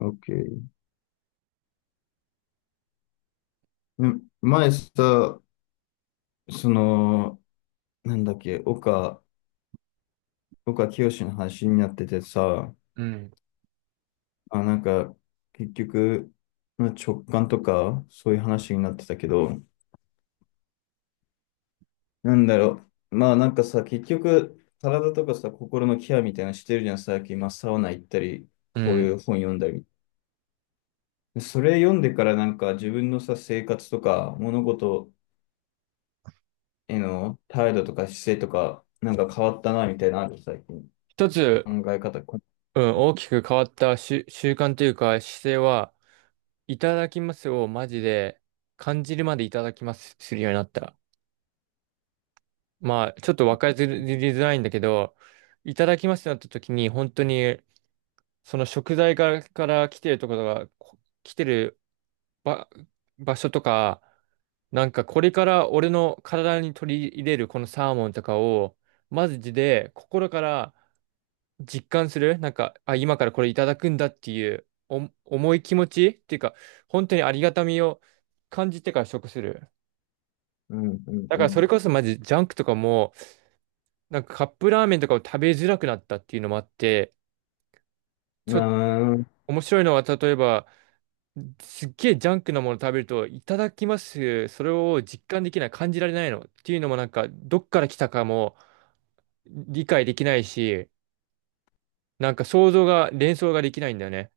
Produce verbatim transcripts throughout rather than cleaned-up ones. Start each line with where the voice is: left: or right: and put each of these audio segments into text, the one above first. left: OK。ね前さ、その、なんだっけ、岡、岡清の話になっててさ、
right: うん。
left: あ、なんか、結局、まあ直感とか、そういう話になってたけど、なんだろう、まあなんかさ、結局、体とかさ、心のケアみたいなのしてるじゃん、最近、まあ、サウナ行ったり、
right: う
left: こうい
right: ん。
left: う本読んだり。でそれ読んでからなんか、自分のさ、生活とか、物事への態度とか姿勢とか、なんか変わったな、みたいなのある、最近。
right: 一つ、
left: 考え方、
right: うん、大きく変わった習、習慣というか姿勢は、いただきますをマジで感じるまでいただきますするようになった。まあ、ちょっとわかりづらいんだけど、いただきますってなった時に、本当に、その食材から、から来てるところが、こ来てる場、場所とか、なんかこれから俺の体に取り入れるこのサーモンとかを、マジで心から実感するなんか、あ、今からこれいただくんだっていうお重い気持ちっていうか、本当にありがたみを感じてから食する。
left: うん、うん、
right: だ
left: う
right: からそれ
left: ん。
right: こそマジジャンクとかも、なんかカップラーメンとかを食べづらくなったっていうのもあって、
left: う
right: ち
left: ー
right: ょっと
left: ん。
right: 面白いのは例えば、すっげえジャンクなもの食べると、いただきます、それを実感できない、感じられないのっていうのもなんか、どっから来たかも理解できないし、なんか想像が、連想ができないんだよね。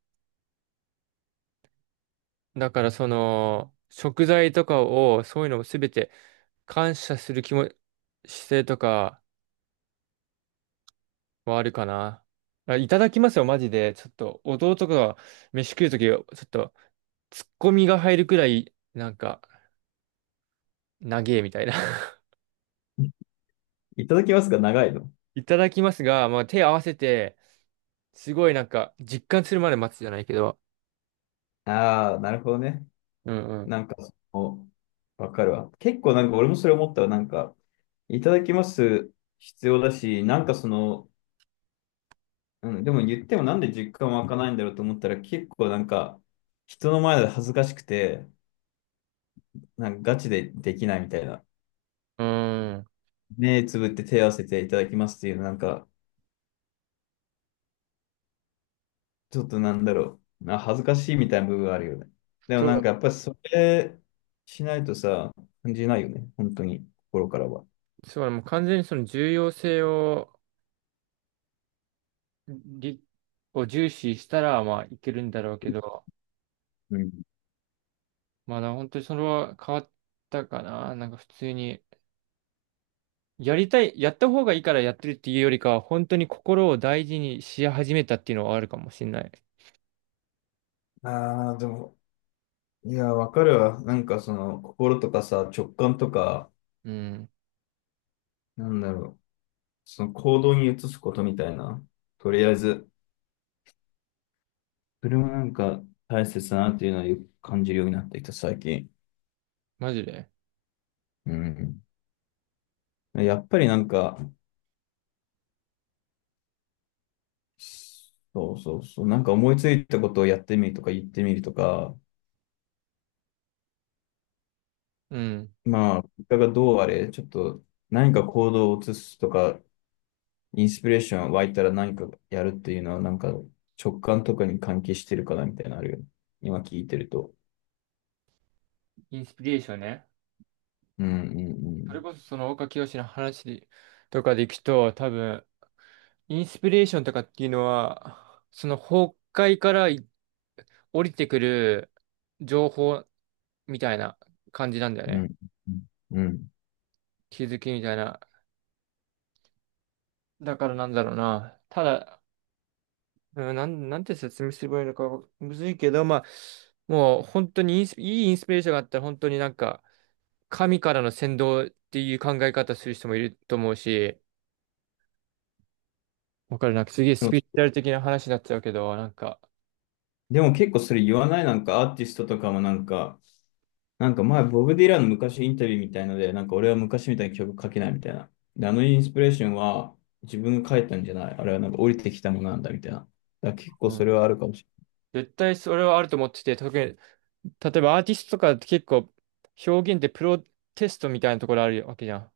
right: だからその、食材とかを、そういうのもすべて感謝する気も、姿勢とかはあるかな。あいただきますよ、マジで。ちょっと、弟が飯食うとき、ちょっと、ツッコミが入るくらい、なんか、長えみたいな。
left: いただきますが長いの？
right: いただきますが、まあ、手合わせて、すごいなんか、実感するまで待つじゃないけど。
left: ああ、なるほどね。
right: うん
left: なんか、そのわかるわ。結構なんか俺もそれ思ったら、なんか、いただきます必要だし、なんかその、うん、でも言ってもなんで実感湧かないんだろうと思ったら、結構なんか、人の前で恥ずかしくて、なんかガチでできないみたいな。
right: うん。うーん。
left: 目つぶって手を合わせていただきますっていう、なんか、ちょっとなんだろう。な恥ずかしいみたいな部分があるよね。でも
right: そ
left: なん
right: う、
left: かやっぱりそれしないとさ、感じないよね。本当に、心からは。
right: そう、もう完全にその重要性を、りを重視したら、まあ、いけるんだろうけど。
left: うん。
right: まあだから本当にそれは変わったかな。なんか普通に、やりたい、やった方がいいからやってるっていうよりかは、本当に心を大事にし始めたっていうのはあるかもしれない。
left: ああ、でも、いや、わかるわ。なんかその、心とかさ、直感とか、
right: うん。
left: なんだろう。その行動に移すことみたいな。とりあえず、それもなんか大切だなっていうのはよく感じるようになってきた、最近。
right: マジで。
left: うん。やっぱりなんか、そうそうそう。なんか思いついたことをやってみるとか言ってみるとか、
right: うん。
left: まあ、結果がどうあれ、ちょっと何か行動を移すとか、インスピレーション湧いたら何かやるっていうのは、なんか直感とかに関係してるかなみたいなのあるよね。今聞いてると。
right: インスピレーションね。
left: うんうん
right: それこそその岡清の話とかでいくと、多分、インスピレーションとかっていうのは、その崩壊からい降りてくる情報みたいな感じなんだよ
left: う
right: ね。
left: ん。うんうん。うん
right: 気づきみたいな。だからなんだろうな。ただ、うんなん、なんて説明すればいいのかむずいけど、まあ、もう本当にインスいいインスピレーションがあったら本当になんか神からの先導っていう考え方する人もいると思うし、わかるなんかすげえ
left: で
right: ス
left: も、
right: ピリチュアル的な話になっちゃうけど、なんか、
left: でも結構それ言わないなんかアーティストとかもなんか、なんか前、ボブ・ディランの昔インタビューみたいので、なんか俺は昔みたいに曲書けないみたいな。で、あのインスピレーションは自分が書いたんじゃない。あれはなんか降りてきたものなんだみたいな。だから結構
right: う
left: そ
right: ん、
left: れはあるかもし
right: 絶対それはあると思ってて、特に、例えばアーティストとかって結構表現ってプロテストみたいなところあるわけじゃん。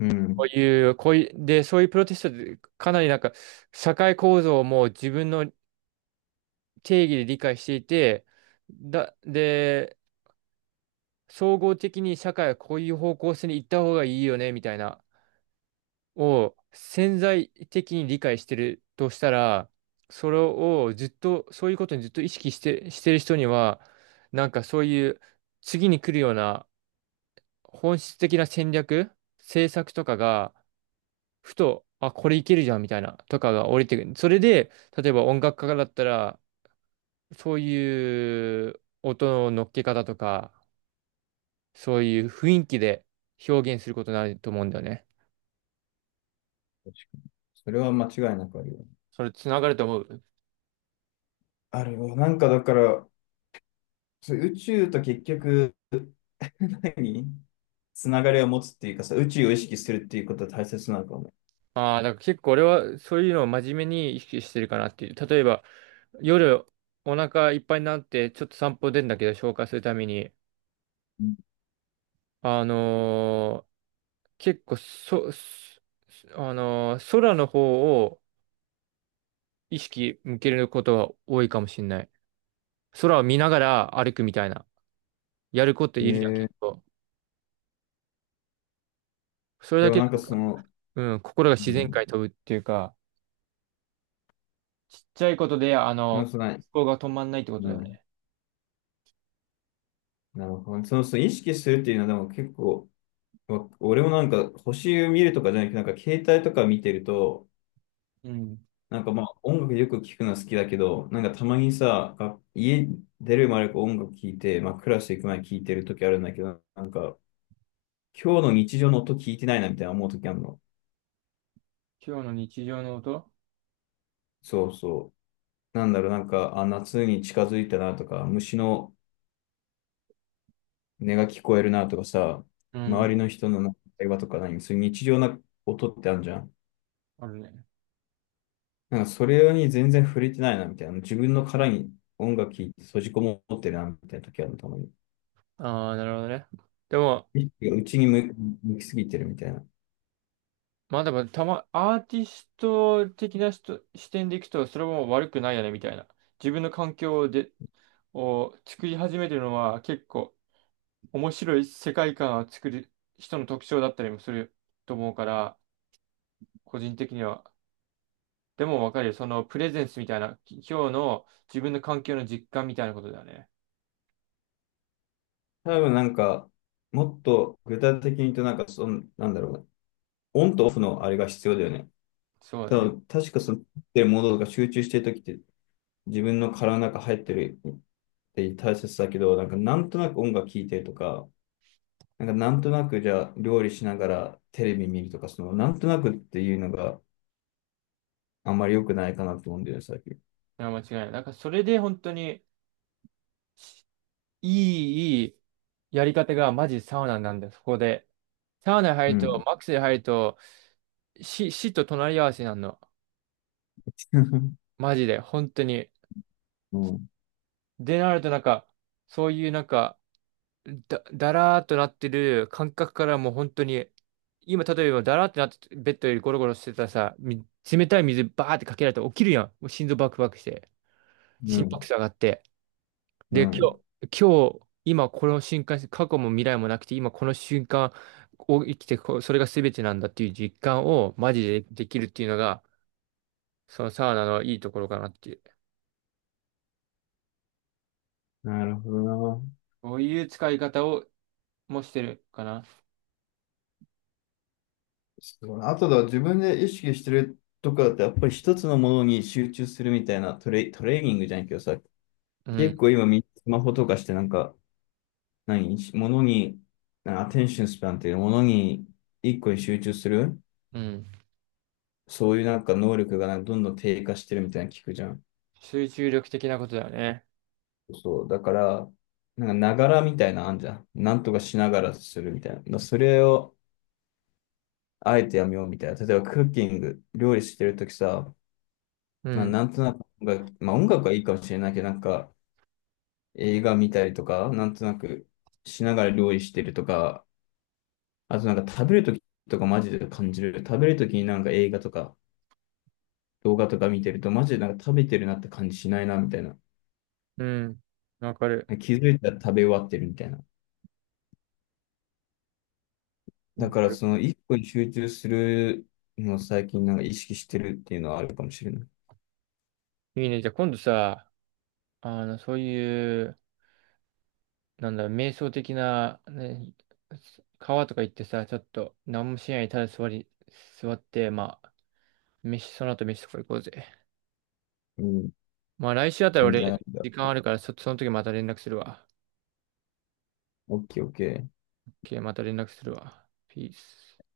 left: れない。う
right: こう
left: ん。
right: いう、こういう、で、そういうプロテストでかなりなんか社会構造をもう自分の定義で理解していて、だ、で、総合的に社会はこういう方向性に行った方がいいよね、みたいな、を潜在的に理解してるとしたら、それをずっと、そういうことにずっと意識して、してる人には、なんかそういう次に来るような本質的な戦略、政策とかが、ふと、あ、これいけるじゃんみたいな、とかが降りてくる。それで、例えば音楽家だったら、そういう音の乗っけ方とか、そういう雰囲気で表現することになると思うんだよね。
left: 確かに。それは間違いなくあるよね。
right: それつながると思う。
left: あるよ。なんかだから、そう宇宙と結局、何つながりを持つっていうかさ、宇宙を意識するっていうことは大切なのかもね。
right: ああ、だから結構俺はそういうのを真面目に意識してるかなっていう。例えば、夜お腹いっぱいになってちょっと散歩出るんだけど消化するために、
left: うん
right: あのー結構そ、そあのー空の方を意識向けることが多いかもしれない。空を見ながら歩くみたいな。やること
left: え
right: いるじゃん、
left: ー、
right: 結構。それ
left: で
right: だ
left: も
right: け
left: なんか
right: なん
left: そ
right: か、
left: の、
right: うん、心が
left: う
right: 自然界
left: ん、
right: に飛ぶっていうか、ちっちゃいことで、あの、
left: でも
right: 思
left: その、
right: 考が止まんないってこと
left: う
right: だよ
left: ん、
right: ね。
left: なるほど。その、その意識するっていうのはでも結構、わ俺もなんか星を見るとかじゃなくて、なんか携帯とか見てると、
right: うん。
left: なんかまあ音楽よく聞くのは好きだけど、なんかたまにさ、が家出る前と音楽聞いて、まあクラス行く前に聞いてる時あるんだけど、なんか今日の日常の音聞いてないなみたいな思う時あるの。
right: 今日の日常の音
left: そうそう。なんだろう、なんか、あ、夏に近づいたなとか、虫の音が聞こえるなとかさ、
right: う
left: 周
right: ん。
left: りの人の会話とか何、そういう日常な音ってあるじゃん。
right: あるね。
left: なんかそれに全然触れてないな、みたいな。自分の殻に音楽聴いて閉じこもってるな、みたいな時あるたまに。
right: ああ、なるほどね。でも、
left: 意識が内に向向きすぎてるみたいな。
right: まあでも、たま、アーティスト的な人視点でいくと、それも悪くないよね、みたいな。自分の環境で、を作り始めてるのは結構面白い世界観を作る人の特徴だったりもすると思うから、個人的には。でもわかるよ。そのプレゼンスみたいな、き今日の自分の環境の実感みたいなことだよね。
left: 多分なんか、もっと具体的に言うと、なんかその、なんだろうな。オンとオフのあれが必要だよね。
right: そう
left: 多
right: ね。
left: 分確かその、ってるものとか集中してる時って、自分の殻の中入ってるって大切だけど、なんかなんとなく音楽聴いてるとか、なんかなんとなくじゃあ料理しながらテレビ見るとか、そのなんとなくっていうのがあんまり良くないかなと思うんだよね、最近。
right: いや、間違いない。だからそれで本当にいい、いいやり方がマジサウナなんだよ、そこで。サウナ
left: う
right: 入ると、
left: ん。
right: マックスで入ると、死、死と隣り合わせになるの。
left: う
right: マジで、本当に。
left: ん。う
right: で、なるとなんか、そういうなんか、だ、だらーっとなってる感覚からもう本当に、今例えばだらーってなって、ベッドよりゴロゴロしてたらさ、み冷たい水バーってかけられたら起きるやん。もう心臓バクバクして、心拍
left: ん。
right: 数上がって。
left: う
right: で、今
left: ん。
right: 日、今日、今この瞬間、過去も未来もなくて、今この瞬間を生きてこう、それが全てなんだっていう実感をマジでできるっていうのが、そのサウナのいいところかなっていう。
left: なるほどな。
right: こういう使い方をもしてるかな。
left: すごいあとだ、自分で意識してるとかってやっぱり一つのものに集中するみたいなトレ、トレーニングじゃないけどさ、
right: う
left: 結
right: ん、
left: 構今みんなスマホとかしてなんか、何、ものに、アテンションスパンっていうものに一個に集中する、
right: うん。
left: そういうなんか能力がなんかどんどん低下してるみたいなの聞くじゃん。
right: 集中力的なことだよね。
left: そう、だから、なんかながらみたいなのあんじゃん。なんとかしながらするみたいな。それを、あえてやめようみたいな。例えばクッキング、料理してるときさ、
right: う
left: まあ
right: ん、
left: なんとなく音楽、まあ音楽はいいかもしれないけど、なんか映画見たりとか、なんとなくしながら料理してるとか、あとなんか食べるときとかマジで感じる。食べるときになんか映画とか動画とか見てると、マジでなんか食べてるなって感じしないなみたいな。
right: うん。わかる。
left: 気づいたら食べ終わってるみたいな。だ
right: わ
left: か
right: か
left: ら
right: る。
left: その一個に集中するのを最近なんか意識してるっていうのはあるかもしれない。
right: いいね。じゃあ今度さ、あの、そういう、なんだろう、瞑想的な、ね、川とか行ってさ、ちょっと何もしないでただ座り、座って、まあ、飯、その後飯とか行こうぜ。
left: うん、
right: まあ来週あたり
left: 全然あ
right: 俺、
left: るんだ。
right: 時間あるから、そ、その時また連絡するわ。
left: オッケーオッケー。
right: オーケー、また連絡するわ。ピース。